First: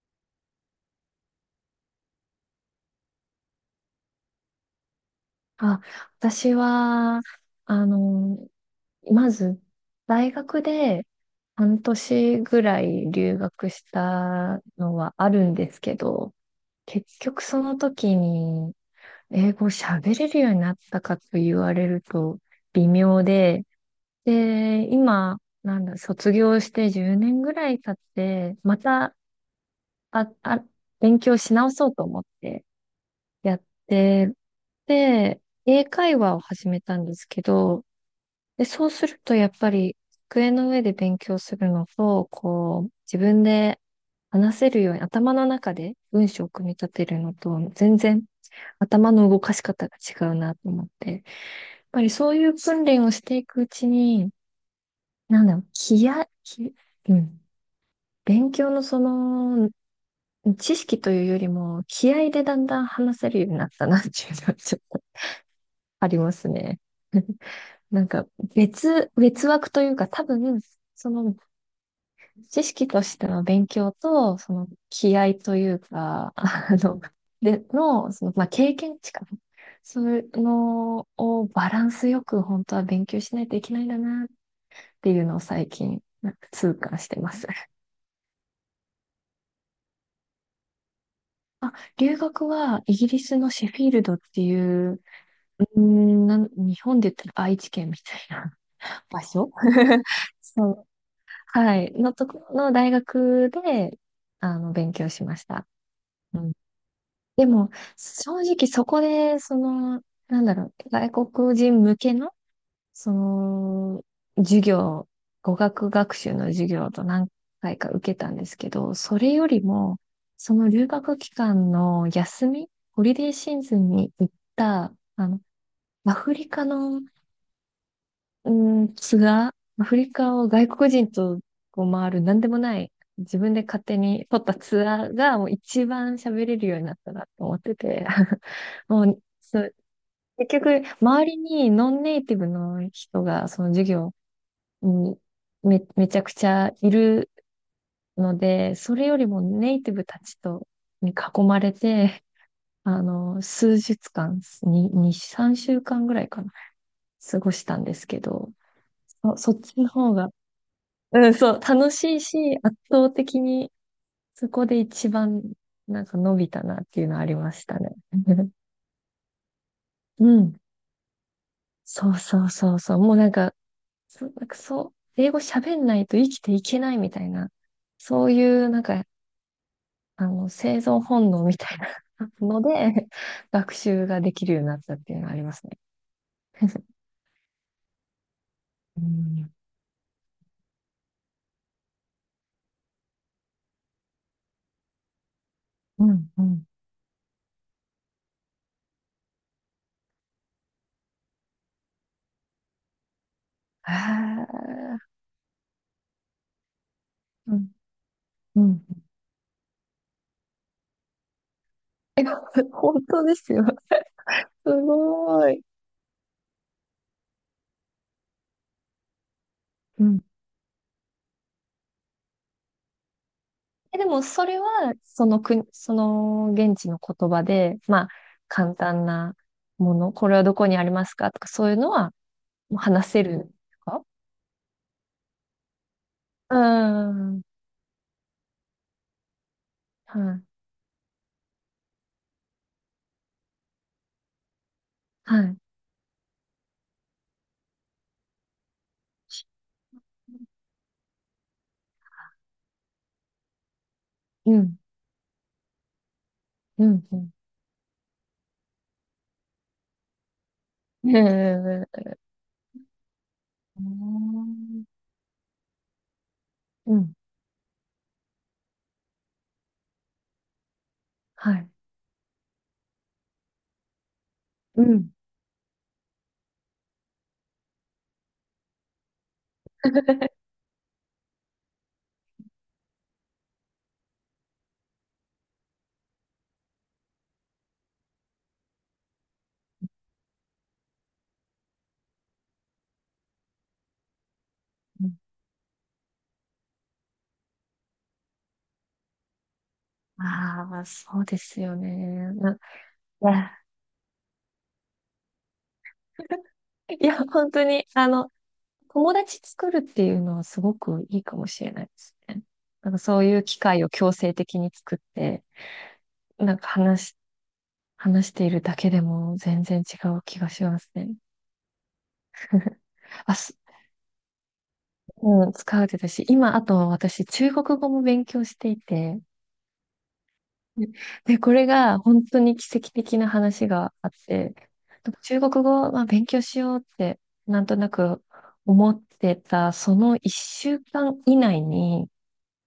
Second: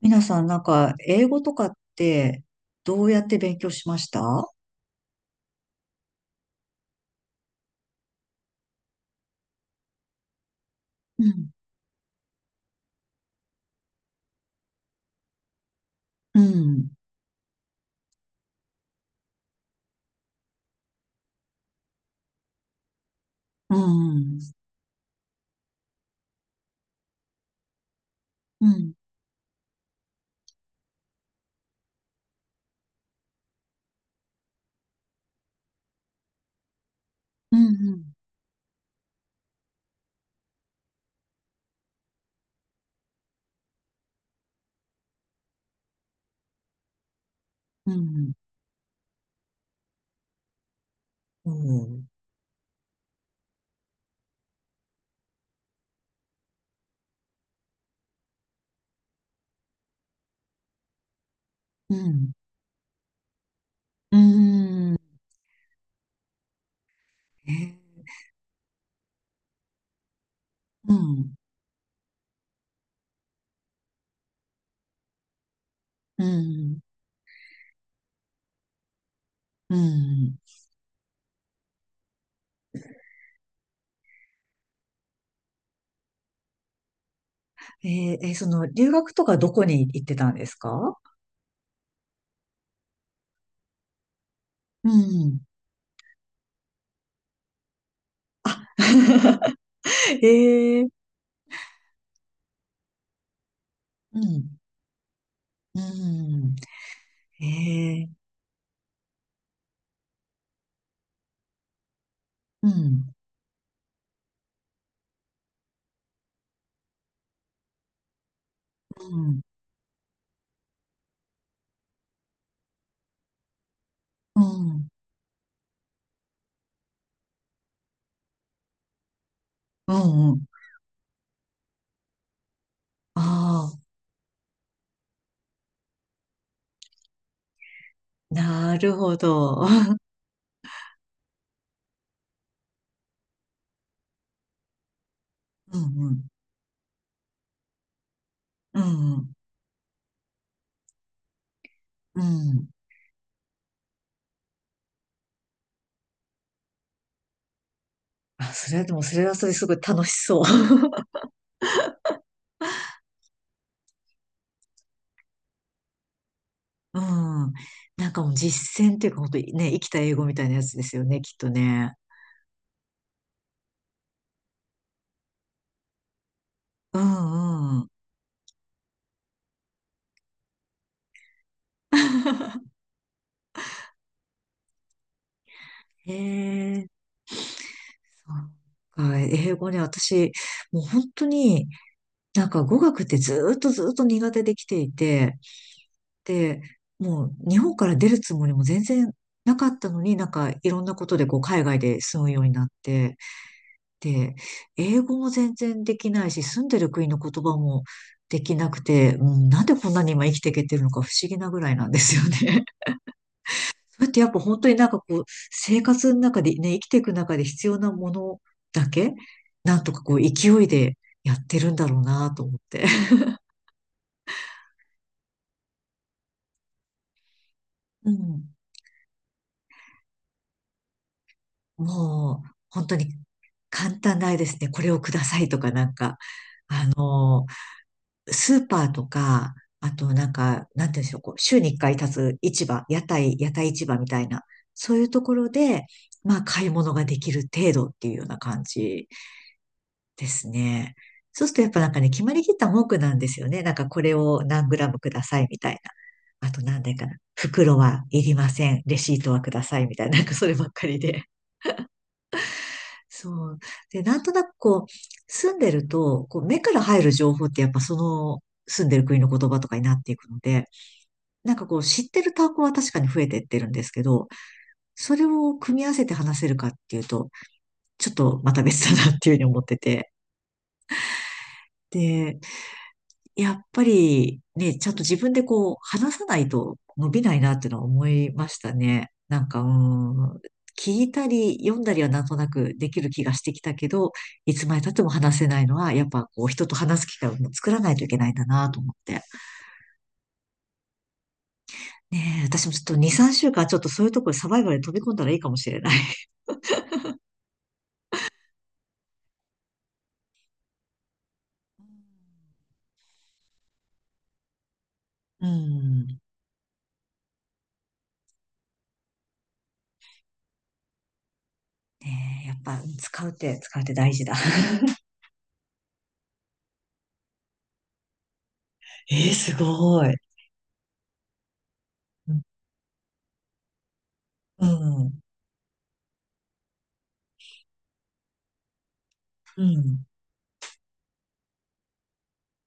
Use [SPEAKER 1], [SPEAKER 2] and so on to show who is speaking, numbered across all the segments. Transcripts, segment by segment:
[SPEAKER 1] 皆さん、なんか、英語とかって、どうやって勉強しました？
[SPEAKER 2] あ、私は、あの、まず、大学で
[SPEAKER 1] うん、
[SPEAKER 2] 半年ぐらい留学したのはあるんですけど、
[SPEAKER 1] うん、
[SPEAKER 2] 結局その時に英語喋れるようになったかと言われると微妙で、
[SPEAKER 1] うん、
[SPEAKER 2] で、今、なんだ、卒業して10年ぐらい経って、
[SPEAKER 1] うん、う
[SPEAKER 2] ま
[SPEAKER 1] ん、
[SPEAKER 2] た、あ、あ、勉強し直そうと思ってやって、で、英会話を始めたんですけ
[SPEAKER 1] う
[SPEAKER 2] ど、
[SPEAKER 1] ん、
[SPEAKER 2] で、そうするとやっぱり机の上で勉強するのと、こう、自分で話せるように頭の中で文章を組み立てるのと、
[SPEAKER 1] う
[SPEAKER 2] 全然
[SPEAKER 1] ん。
[SPEAKER 2] 頭の動かし方が違うなと思って、やっ
[SPEAKER 1] う
[SPEAKER 2] ぱ
[SPEAKER 1] ん、
[SPEAKER 2] りそういう訓練をしていくうちに、なんだろう、気合気、うん、勉強の知識というよりも、
[SPEAKER 1] う
[SPEAKER 2] 気合
[SPEAKER 1] ん、
[SPEAKER 2] でだんだん話せるようになったなってい
[SPEAKER 1] う
[SPEAKER 2] うのはちょっ
[SPEAKER 1] ん、
[SPEAKER 2] とありますね。な
[SPEAKER 1] え。
[SPEAKER 2] んか別枠というか多分、
[SPEAKER 1] う
[SPEAKER 2] そ
[SPEAKER 1] ん、
[SPEAKER 2] の知識としての勉強と、その気合という
[SPEAKER 1] う
[SPEAKER 2] か、
[SPEAKER 1] ん、
[SPEAKER 2] で、の、その、まあ、経験値かな。
[SPEAKER 1] う
[SPEAKER 2] そういう
[SPEAKER 1] ん。
[SPEAKER 2] のをバランスよく本当は勉強しないといけないんだなっていうのを最近、なんか痛感してます。
[SPEAKER 1] えその、留学とかどこに行ってたんですか？
[SPEAKER 2] あ、留学はイギリスのシェフィールドってい
[SPEAKER 1] う
[SPEAKER 2] う、
[SPEAKER 1] ん。
[SPEAKER 2] 日本で言ったら愛知県みたいな 場所 そ
[SPEAKER 1] え
[SPEAKER 2] う、
[SPEAKER 1] ー、
[SPEAKER 2] はい、のとこの大学で、
[SPEAKER 1] うん、
[SPEAKER 2] 勉強しました。
[SPEAKER 1] う
[SPEAKER 2] うん、
[SPEAKER 1] ん、
[SPEAKER 2] でも、
[SPEAKER 1] えー、
[SPEAKER 2] 正直そこで、なんだろう、外国人向けの、
[SPEAKER 1] う
[SPEAKER 2] そ
[SPEAKER 1] ん、
[SPEAKER 2] の、授業、語学学習の授業と何回か受けたんですけど、
[SPEAKER 1] う
[SPEAKER 2] それ
[SPEAKER 1] ん、
[SPEAKER 2] よりも、その留学期間の休み、ホリデーシーズンに行っ
[SPEAKER 1] うん、
[SPEAKER 2] た、アフリカのうーん、ツアー、ア
[SPEAKER 1] う
[SPEAKER 2] フリ
[SPEAKER 1] ん、う
[SPEAKER 2] カ
[SPEAKER 1] ん、
[SPEAKER 2] を外国人とこう回る、なんでもない、自分で
[SPEAKER 1] あ
[SPEAKER 2] 勝手に取ったツアーが、もう一番喋れるようになったなと思ってて、
[SPEAKER 1] あ、なる
[SPEAKER 2] も
[SPEAKER 1] ほ
[SPEAKER 2] う、そ
[SPEAKER 1] ど。
[SPEAKER 2] う、結局、周りにノンネイティブの人が、その授業に
[SPEAKER 1] うん
[SPEAKER 2] め
[SPEAKER 1] う
[SPEAKER 2] ち
[SPEAKER 1] ん。
[SPEAKER 2] ゃくちゃいるので、
[SPEAKER 1] う
[SPEAKER 2] それより
[SPEAKER 1] ん。
[SPEAKER 2] もネイティブたちと、に囲まれ
[SPEAKER 1] う
[SPEAKER 2] て、
[SPEAKER 1] ん。
[SPEAKER 2] あの、数日間、に、2、3週間ぐらいかな、過ごしたんですけ
[SPEAKER 1] あ、
[SPEAKER 2] ど、
[SPEAKER 1] それでも、それはそれ
[SPEAKER 2] そっ
[SPEAKER 1] すご
[SPEAKER 2] ち
[SPEAKER 1] い
[SPEAKER 2] の
[SPEAKER 1] 楽し
[SPEAKER 2] 方が、
[SPEAKER 1] そう。
[SPEAKER 2] うん、そう、楽しいし、圧倒的にそこで一番なんか伸びたなっ
[SPEAKER 1] う
[SPEAKER 2] ていうのはありま
[SPEAKER 1] ん。
[SPEAKER 2] したね。
[SPEAKER 1] なんかもう 実践っていうか、本当にね、生きた英語
[SPEAKER 2] う
[SPEAKER 1] みたいな
[SPEAKER 2] ん。
[SPEAKER 1] やつですよね、きっとね。
[SPEAKER 2] そうそうそうそう。もうなんか、なんかそう、英語喋んないと生きていけな
[SPEAKER 1] う
[SPEAKER 2] いみたいな、
[SPEAKER 1] んうん。
[SPEAKER 2] そういうなんか、生存本能みたいな の で、学習ができるようになったっていうのはありますね。
[SPEAKER 1] へえ、
[SPEAKER 2] う
[SPEAKER 1] そうか、英
[SPEAKER 2] ん、
[SPEAKER 1] 語ね、私、もう本当に、なんか語学ってずーっとずーっと苦手できていて、
[SPEAKER 2] うん、う
[SPEAKER 1] で、
[SPEAKER 2] ん。
[SPEAKER 1] もう日本から出るつもりも全然なかったのに、なんかいろんなことでこう海外で住むようになって、で、
[SPEAKER 2] ああ、
[SPEAKER 1] 英語も全然できないし、住んでる国の言
[SPEAKER 2] う
[SPEAKER 1] 葉
[SPEAKER 2] ん、
[SPEAKER 1] もでき
[SPEAKER 2] う
[SPEAKER 1] なく
[SPEAKER 2] ん。
[SPEAKER 1] て、うん、なんでこんなに今生きていけてるのか不思議なぐらいなんです
[SPEAKER 2] え、
[SPEAKER 1] よね。
[SPEAKER 2] 本当ですよ。
[SPEAKER 1] それってやっぱ 本当に
[SPEAKER 2] す
[SPEAKER 1] なんかこう、
[SPEAKER 2] ごい。
[SPEAKER 1] 生活の中でね、生きていく中で必要なものだけ、なんとか
[SPEAKER 2] う
[SPEAKER 1] こう、
[SPEAKER 2] ん、
[SPEAKER 1] 勢いでやってるんだろうなと思って。
[SPEAKER 2] え、でもそれは、その国、その現地の言葉で、まあ、
[SPEAKER 1] うん。
[SPEAKER 2] 簡単なもの、これはどこにありますかとか、そういうのは
[SPEAKER 1] もう、
[SPEAKER 2] もう
[SPEAKER 1] 本当に
[SPEAKER 2] 話せるんです
[SPEAKER 1] 簡
[SPEAKER 2] か？
[SPEAKER 1] 単ないですね。これをくださいとかなんか、
[SPEAKER 2] うー
[SPEAKER 1] あ
[SPEAKER 2] ん。
[SPEAKER 1] の、スーパーとか、あと
[SPEAKER 2] は
[SPEAKER 1] なん
[SPEAKER 2] い。
[SPEAKER 1] か、なんていうんでしょう、こう、週に一回立つ市場、屋台市場みたいな、そういうとこ
[SPEAKER 2] は
[SPEAKER 1] ろ
[SPEAKER 2] い。
[SPEAKER 1] で、まあ、買い物ができる程度っていうような感じですね。そうするとやっぱなんかね、決まりきった文句なんですよね。なんかこれを
[SPEAKER 2] う
[SPEAKER 1] 何グ
[SPEAKER 2] ん。
[SPEAKER 1] ラムくださいみたいな。あと何
[SPEAKER 2] う
[SPEAKER 1] でか
[SPEAKER 2] ん。
[SPEAKER 1] な。
[SPEAKER 2] うん。
[SPEAKER 1] 袋はいりません。レシートはくださいみたいな。なんかそればっかりで。
[SPEAKER 2] え
[SPEAKER 1] そう。で、なんとな
[SPEAKER 2] ー
[SPEAKER 1] くこう、住んでると、こう、目から
[SPEAKER 2] う
[SPEAKER 1] 入る
[SPEAKER 2] ん。
[SPEAKER 1] 情報ってやっぱその、住んでる国の言葉とかになっていくので、
[SPEAKER 2] は
[SPEAKER 1] なんか
[SPEAKER 2] い。
[SPEAKER 1] こう、知ってる単語は確かに増えてってるんですけど、
[SPEAKER 2] うん。
[SPEAKER 1] それを組み合わせて話せるかっていうと、ちょっとまた別だなっていうふうに思ってて。でやっぱりね、ちゃんと自分でこう、話さないと伸びないなっていうのは思いましたね。なんか、聞いたり読んだりはなんとなくできる気がしてきたけど、いつまで経っても話せないのは、やっぱこう、人と話す機会を作らないといけないんだなと思って。
[SPEAKER 2] ああ、そうですよね。
[SPEAKER 1] ねえ、
[SPEAKER 2] ない
[SPEAKER 1] 私もちょっと2、3週
[SPEAKER 2] や、
[SPEAKER 1] 間ちょっとそういうところにサバイバルに飛び込んだらいいかもしれない。
[SPEAKER 2] いや、本当に、友達作るっていうのはすごくいいかもしれないですね。なんかそういう機会を強制的に作っ て、
[SPEAKER 1] うん。
[SPEAKER 2] なんか話しているだけでも全然違う気がしますね。
[SPEAKER 1] ねえ、やっぱ 使うっ
[SPEAKER 2] あ、
[SPEAKER 1] て、使うって大事だ。
[SPEAKER 2] うん、使うてたし、今、あと私、中国語も勉強していて、
[SPEAKER 1] ええ、すごい。
[SPEAKER 2] で、これが本
[SPEAKER 1] う
[SPEAKER 2] 当
[SPEAKER 1] ん。
[SPEAKER 2] に奇跡的な話があって、
[SPEAKER 1] うん。
[SPEAKER 2] 中国語、まあ、勉強しようって、なんとなく思って
[SPEAKER 1] う
[SPEAKER 2] た、そ
[SPEAKER 1] ん。
[SPEAKER 2] の一週間以内に、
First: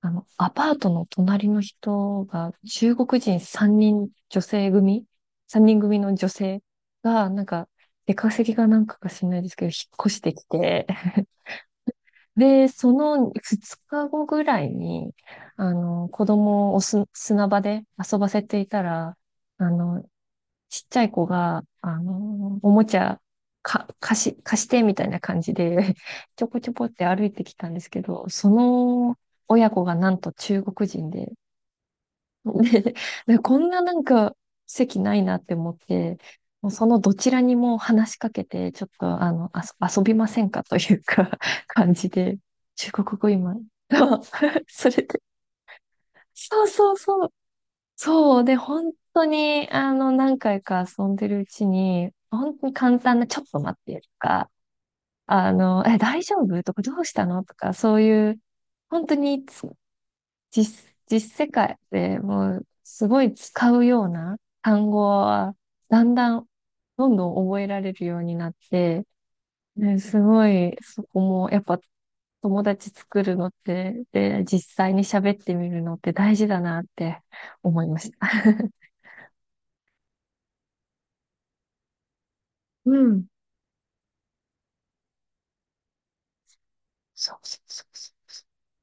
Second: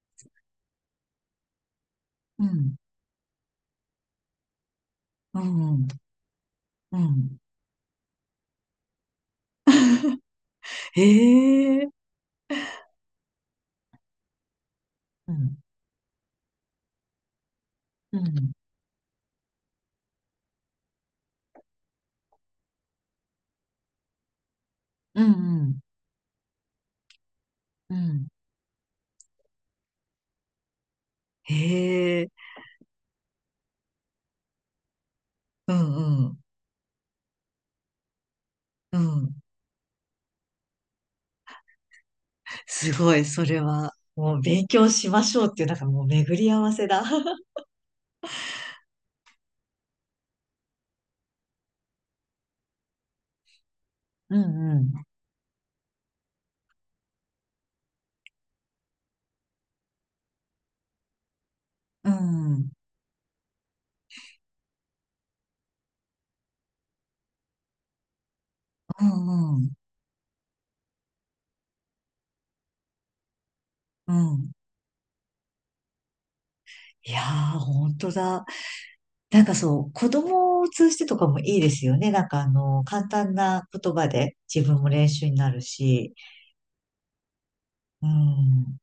[SPEAKER 2] アパートの隣の人
[SPEAKER 1] う
[SPEAKER 2] が、
[SPEAKER 1] ん。
[SPEAKER 2] 中国人3人女性組
[SPEAKER 1] う
[SPEAKER 2] ?3 人
[SPEAKER 1] ん。
[SPEAKER 2] 組の女性
[SPEAKER 1] う
[SPEAKER 2] が、
[SPEAKER 1] ん。
[SPEAKER 2] なんか、出稼ぎがなんかか知らないですけど、引っ越してきて、
[SPEAKER 1] へえ、
[SPEAKER 2] で、その2日後ぐらいに、
[SPEAKER 1] うん、
[SPEAKER 2] 子供を砂場で
[SPEAKER 1] う
[SPEAKER 2] 遊ばせ
[SPEAKER 1] ん、
[SPEAKER 2] ていたら、あの、ちっちゃい子が、おもちゃ、か、貸し、貸してみたいな
[SPEAKER 1] うん、
[SPEAKER 2] 感じ
[SPEAKER 1] うん、
[SPEAKER 2] で ちょこちょこって歩いてきたんです
[SPEAKER 1] う
[SPEAKER 2] け
[SPEAKER 1] ん。
[SPEAKER 2] ど、その親子がなんと中国人で、
[SPEAKER 1] へえ、
[SPEAKER 2] で、でこんななんか席ないなって
[SPEAKER 1] う
[SPEAKER 2] 思って、
[SPEAKER 1] んうん、
[SPEAKER 2] もうそのどちらにも話しかけて、ちょっ
[SPEAKER 1] う
[SPEAKER 2] とあ
[SPEAKER 1] ん。
[SPEAKER 2] の、あそ、遊びませんかというか 感じで、
[SPEAKER 1] す
[SPEAKER 2] 中
[SPEAKER 1] ご
[SPEAKER 2] 国
[SPEAKER 1] い、
[SPEAKER 2] 語
[SPEAKER 1] そ
[SPEAKER 2] 今、
[SPEAKER 1] れは、もう勉強
[SPEAKER 2] そそれ
[SPEAKER 1] しま
[SPEAKER 2] で、
[SPEAKER 1] しょうっていう、なんかもう巡り合
[SPEAKER 2] そう
[SPEAKER 1] わせ
[SPEAKER 2] そう
[SPEAKER 1] だ。
[SPEAKER 2] そう、そう。で、本当に、何回か遊んでるうちに、本当に簡単な、ちょっと待ってと
[SPEAKER 1] うん、
[SPEAKER 2] か、
[SPEAKER 1] うん、
[SPEAKER 2] え、大丈夫とか、どうしたのとか、そういう、本当に実世界
[SPEAKER 1] う
[SPEAKER 2] でもう、
[SPEAKER 1] ん、
[SPEAKER 2] すごい使うような単語は、だんだん、どんどん覚えられるようになっ
[SPEAKER 1] う
[SPEAKER 2] て、
[SPEAKER 1] んうん
[SPEAKER 2] ね、すごい、そこも、やっぱ、友達作るのって、
[SPEAKER 1] う
[SPEAKER 2] で、
[SPEAKER 1] ん。
[SPEAKER 2] 実際に喋ってみるのって大事だなっ
[SPEAKER 1] いや
[SPEAKER 2] て
[SPEAKER 1] ー、
[SPEAKER 2] 思い
[SPEAKER 1] 本
[SPEAKER 2] ま
[SPEAKER 1] 当
[SPEAKER 2] した。
[SPEAKER 1] だ。なんかそう、子供を通してとかもいいですよね。なんかあの、
[SPEAKER 2] う
[SPEAKER 1] 簡
[SPEAKER 2] ん、
[SPEAKER 1] 単な言葉で自分も練習になるし。
[SPEAKER 2] そうそうそう
[SPEAKER 1] う
[SPEAKER 2] そう。
[SPEAKER 1] ん。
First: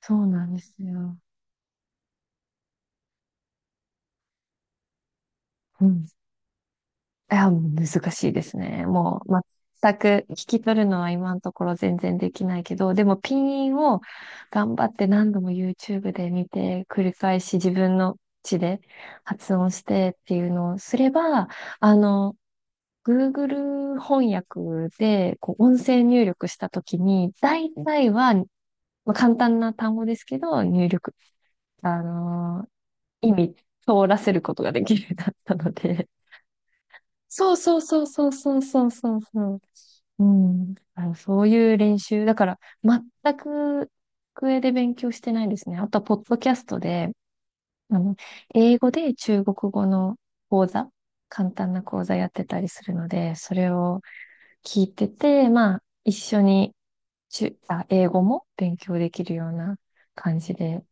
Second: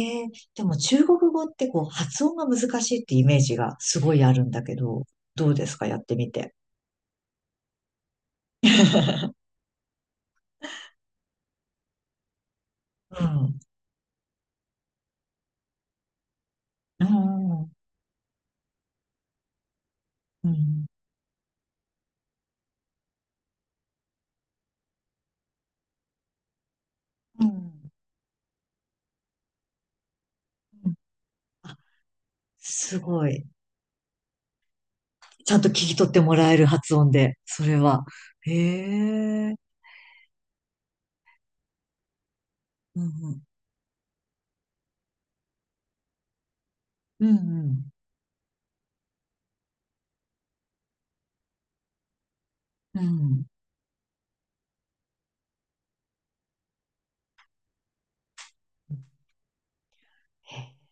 [SPEAKER 2] そう
[SPEAKER 1] え。
[SPEAKER 2] なんで
[SPEAKER 1] で
[SPEAKER 2] す
[SPEAKER 1] も中
[SPEAKER 2] よ。
[SPEAKER 1] 国語ってこう発音が難しいってイメージがすごいあるんだけど、どうです
[SPEAKER 2] う
[SPEAKER 1] かやっ
[SPEAKER 2] ん。
[SPEAKER 1] て
[SPEAKER 2] い
[SPEAKER 1] みて。
[SPEAKER 2] や、難しいですね。もう、全く聞き取るのは今のところ全然できないけど、で
[SPEAKER 1] う
[SPEAKER 2] もピン
[SPEAKER 1] ん。
[SPEAKER 2] インを頑張って何度も YouTube で見て、
[SPEAKER 1] う
[SPEAKER 2] 繰り返し
[SPEAKER 1] ん。
[SPEAKER 2] 自分の口で発音してってい
[SPEAKER 1] う
[SPEAKER 2] うのを
[SPEAKER 1] ん。
[SPEAKER 2] すれば、あの、Google 翻訳でこう音声入力したときに、
[SPEAKER 1] う
[SPEAKER 2] 大
[SPEAKER 1] ん。
[SPEAKER 2] 体は、まあ、簡単な単語ですけど、
[SPEAKER 1] う
[SPEAKER 2] 入
[SPEAKER 1] ん。
[SPEAKER 2] 力、
[SPEAKER 1] あ、
[SPEAKER 2] あの
[SPEAKER 1] すご
[SPEAKER 2] 意
[SPEAKER 1] い。
[SPEAKER 2] 味通らせることができるようになっ
[SPEAKER 1] ち
[SPEAKER 2] た
[SPEAKER 1] ゃんと聞
[SPEAKER 2] の
[SPEAKER 1] き取
[SPEAKER 2] で。
[SPEAKER 1] ってもらえる発音で、
[SPEAKER 2] そう
[SPEAKER 1] それ
[SPEAKER 2] そうそ
[SPEAKER 1] は。
[SPEAKER 2] うそう
[SPEAKER 1] へ
[SPEAKER 2] そうそうそう
[SPEAKER 1] え。
[SPEAKER 2] そう。うん。そういう練習。だから、
[SPEAKER 1] う
[SPEAKER 2] 全
[SPEAKER 1] ん。
[SPEAKER 2] く机で勉強してないですね。あとは、ポッドキャストで、
[SPEAKER 1] うん。
[SPEAKER 2] あの、英語で中国語の講座、簡単な講座やってたりする
[SPEAKER 1] うんう
[SPEAKER 2] の
[SPEAKER 1] ん。う
[SPEAKER 2] で、
[SPEAKER 1] ん。
[SPEAKER 2] それを聞いてて、まあ、一緒に英語も勉強できるような感じ
[SPEAKER 1] へえ。
[SPEAKER 2] で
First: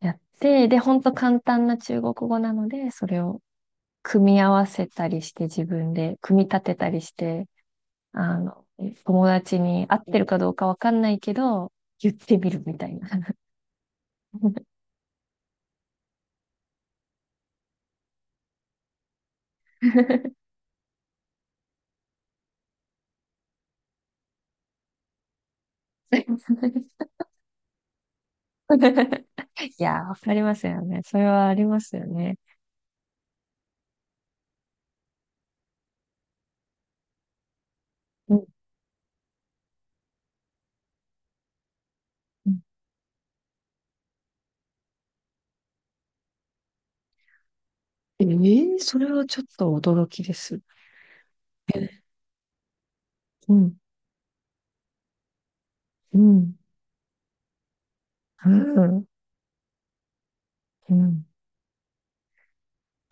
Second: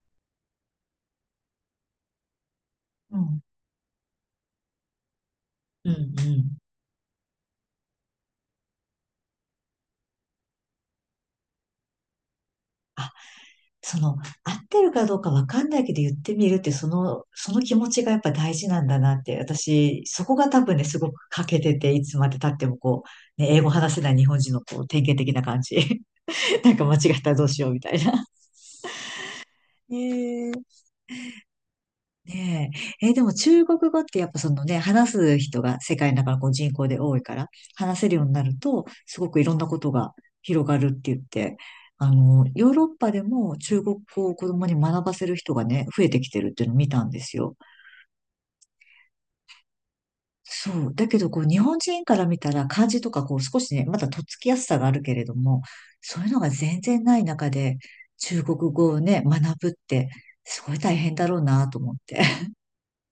[SPEAKER 2] やって、で、ほんと簡単な中国語なので、そ
[SPEAKER 1] う
[SPEAKER 2] れを
[SPEAKER 1] ん。
[SPEAKER 2] 組み合わせたりして自
[SPEAKER 1] う
[SPEAKER 2] 分
[SPEAKER 1] ん。う
[SPEAKER 2] で組み
[SPEAKER 1] ん。
[SPEAKER 2] 立てたりして、あの、友達に合ってるかどうかわかんないけど、言ってみるみたいな。
[SPEAKER 1] その、合ってるかどうかわかんないけど言ってみるって、その、その気持ちがやっぱ大事なんだなって、私、そこが多分ね、すごく欠けてて、いつまで経ってもこう、ね、英語話せない日本人のこう、典型的な感じ。なんか間違 ったらどうしようみたいな。
[SPEAKER 2] いやー、わかります
[SPEAKER 1] え。
[SPEAKER 2] よね。それはありますよね。
[SPEAKER 1] ねえ。でも中国語ってやっぱそのね、話す人が世界の中のこう人口で多いから、話せるように
[SPEAKER 2] う
[SPEAKER 1] な
[SPEAKER 2] ん。
[SPEAKER 1] ると、すごくいろんなことが広がるって言って、あの、
[SPEAKER 2] うん、
[SPEAKER 1] ヨーロッパでも中国語を子供に学ばせる人がね、増えてきてるっていうのを見たんですよ。
[SPEAKER 2] ええ、それはちょっと驚きです。
[SPEAKER 1] そう。だけど、こう、日本人から見たら漢字とか、こう、
[SPEAKER 2] う
[SPEAKER 1] 少し
[SPEAKER 2] ん。
[SPEAKER 1] ね、まだとっつきやすさがあるけれども、
[SPEAKER 2] う
[SPEAKER 1] そういうのが
[SPEAKER 2] ん。
[SPEAKER 1] 全然ない中で、中
[SPEAKER 2] う
[SPEAKER 1] 国語を
[SPEAKER 2] ん。
[SPEAKER 1] ね、学ぶって、すごい
[SPEAKER 2] う
[SPEAKER 1] 大変だ
[SPEAKER 2] ん
[SPEAKER 1] ろうなと思って。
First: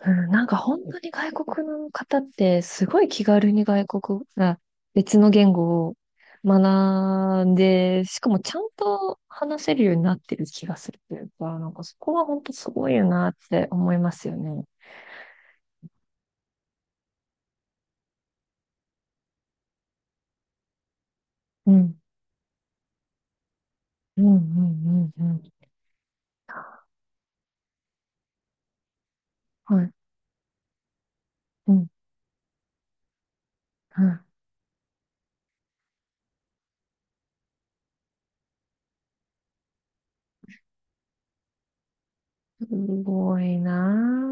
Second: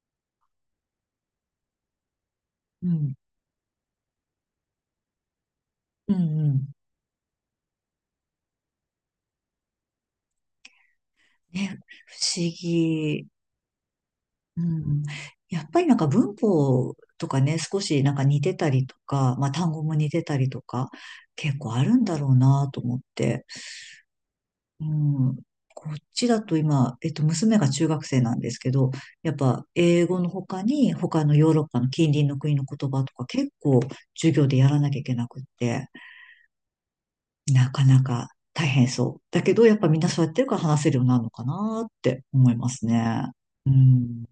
[SPEAKER 2] うん、なんか本当に外国、の方って
[SPEAKER 1] う
[SPEAKER 2] すごい
[SPEAKER 1] ん。
[SPEAKER 2] 気軽に外国、あ、別の言語を
[SPEAKER 1] うんうん。
[SPEAKER 2] 学んで、しかもちゃんと話せるようになってる気がするというか、なん
[SPEAKER 1] ね、
[SPEAKER 2] かそこ
[SPEAKER 1] 不
[SPEAKER 2] は本
[SPEAKER 1] 思
[SPEAKER 2] 当すごいよ
[SPEAKER 1] 議。
[SPEAKER 2] なって思いますよ
[SPEAKER 1] う
[SPEAKER 2] ね。
[SPEAKER 1] ん。やっぱりなんか文法とかね、少しなんか似てたりとか、まあ単語も似てたりとか、結
[SPEAKER 2] う
[SPEAKER 1] 構ある
[SPEAKER 2] ん。
[SPEAKER 1] んだろうなと思って。
[SPEAKER 2] うん、う
[SPEAKER 1] う
[SPEAKER 2] ん、うん、う
[SPEAKER 1] ん。
[SPEAKER 2] ん。
[SPEAKER 1] こっちだと今、娘が中学生なんですけど、やっぱ
[SPEAKER 2] はい。
[SPEAKER 1] 英語の他に、他のヨーロッ
[SPEAKER 2] う
[SPEAKER 1] パ
[SPEAKER 2] ん、
[SPEAKER 1] の近隣の国の言葉とか結構
[SPEAKER 2] うん。
[SPEAKER 1] 授業でやらなきゃいけなくって、なかなか大変そう。だけど、やっぱみんなそうやってるから話せるようになるのかなって思い
[SPEAKER 2] す
[SPEAKER 1] ますね。
[SPEAKER 2] ごい
[SPEAKER 1] う
[SPEAKER 2] な
[SPEAKER 1] ん。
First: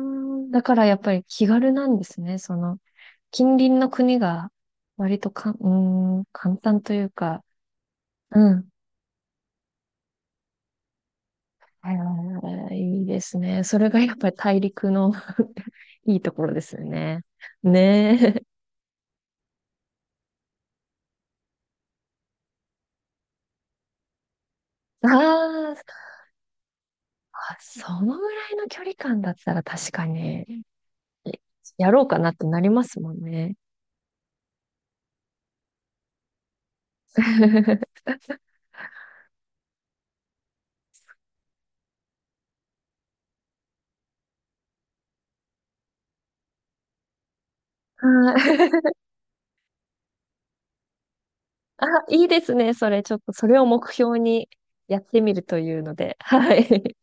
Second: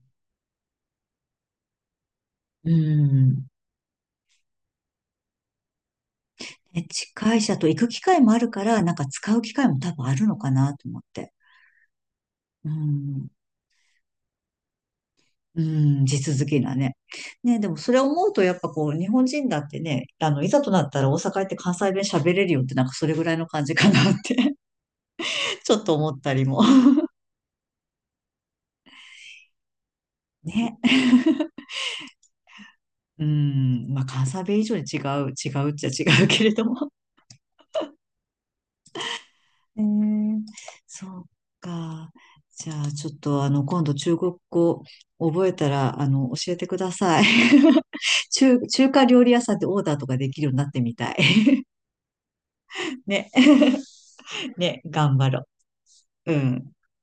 [SPEAKER 2] あ、だからやっぱり気軽なんですね。そ
[SPEAKER 1] う
[SPEAKER 2] の、
[SPEAKER 1] ん。
[SPEAKER 2] 近隣の国が割とかん、うーん、簡単
[SPEAKER 1] ね。
[SPEAKER 2] という
[SPEAKER 1] 近い
[SPEAKER 2] か、
[SPEAKER 1] し、あと行く機会もある
[SPEAKER 2] う
[SPEAKER 1] か
[SPEAKER 2] ん。
[SPEAKER 1] ら、なんか使う機会も多分あるのかなと思って。
[SPEAKER 2] あ
[SPEAKER 1] う
[SPEAKER 2] ー、いいで
[SPEAKER 1] ん。
[SPEAKER 2] すね。それがやっぱり大陸の
[SPEAKER 1] う ん、
[SPEAKER 2] い
[SPEAKER 1] 地
[SPEAKER 2] いとこ
[SPEAKER 1] 続
[SPEAKER 2] ろ
[SPEAKER 1] き
[SPEAKER 2] で
[SPEAKER 1] な
[SPEAKER 2] すよ
[SPEAKER 1] ね。
[SPEAKER 2] ね。
[SPEAKER 1] ね、でもそれを
[SPEAKER 2] ね
[SPEAKER 1] 思うと、
[SPEAKER 2] え。
[SPEAKER 1] やっぱこう、日本人だってね、あの、いざとなったら大阪行って関西弁喋れるよって、なんかそれぐらいの感じかなって ち
[SPEAKER 2] あー
[SPEAKER 1] ょっと思ったりも。
[SPEAKER 2] あ、そのぐらいの距離感だったら確かに、
[SPEAKER 1] ね。
[SPEAKER 2] やろうかなってなりますもん
[SPEAKER 1] う
[SPEAKER 2] ね。
[SPEAKER 1] ん、まあ関西弁以上に違う、違うっちゃ違うけれども。えー、そうか。じゃあ、ちょっと、あの、今度、中国語覚えたら、あの、教えてください。
[SPEAKER 2] はい、
[SPEAKER 1] 中華料理屋さんでオーダーとかできるようになってみたい。
[SPEAKER 2] あ、いいですね。それ、ちょっ
[SPEAKER 1] ね。
[SPEAKER 2] とそれを 目標に
[SPEAKER 1] ね、
[SPEAKER 2] やっ
[SPEAKER 1] 頑
[SPEAKER 2] て
[SPEAKER 1] 張
[SPEAKER 2] みる
[SPEAKER 1] ろ
[SPEAKER 2] というので。
[SPEAKER 1] う。う
[SPEAKER 2] は
[SPEAKER 1] ん。
[SPEAKER 2] い。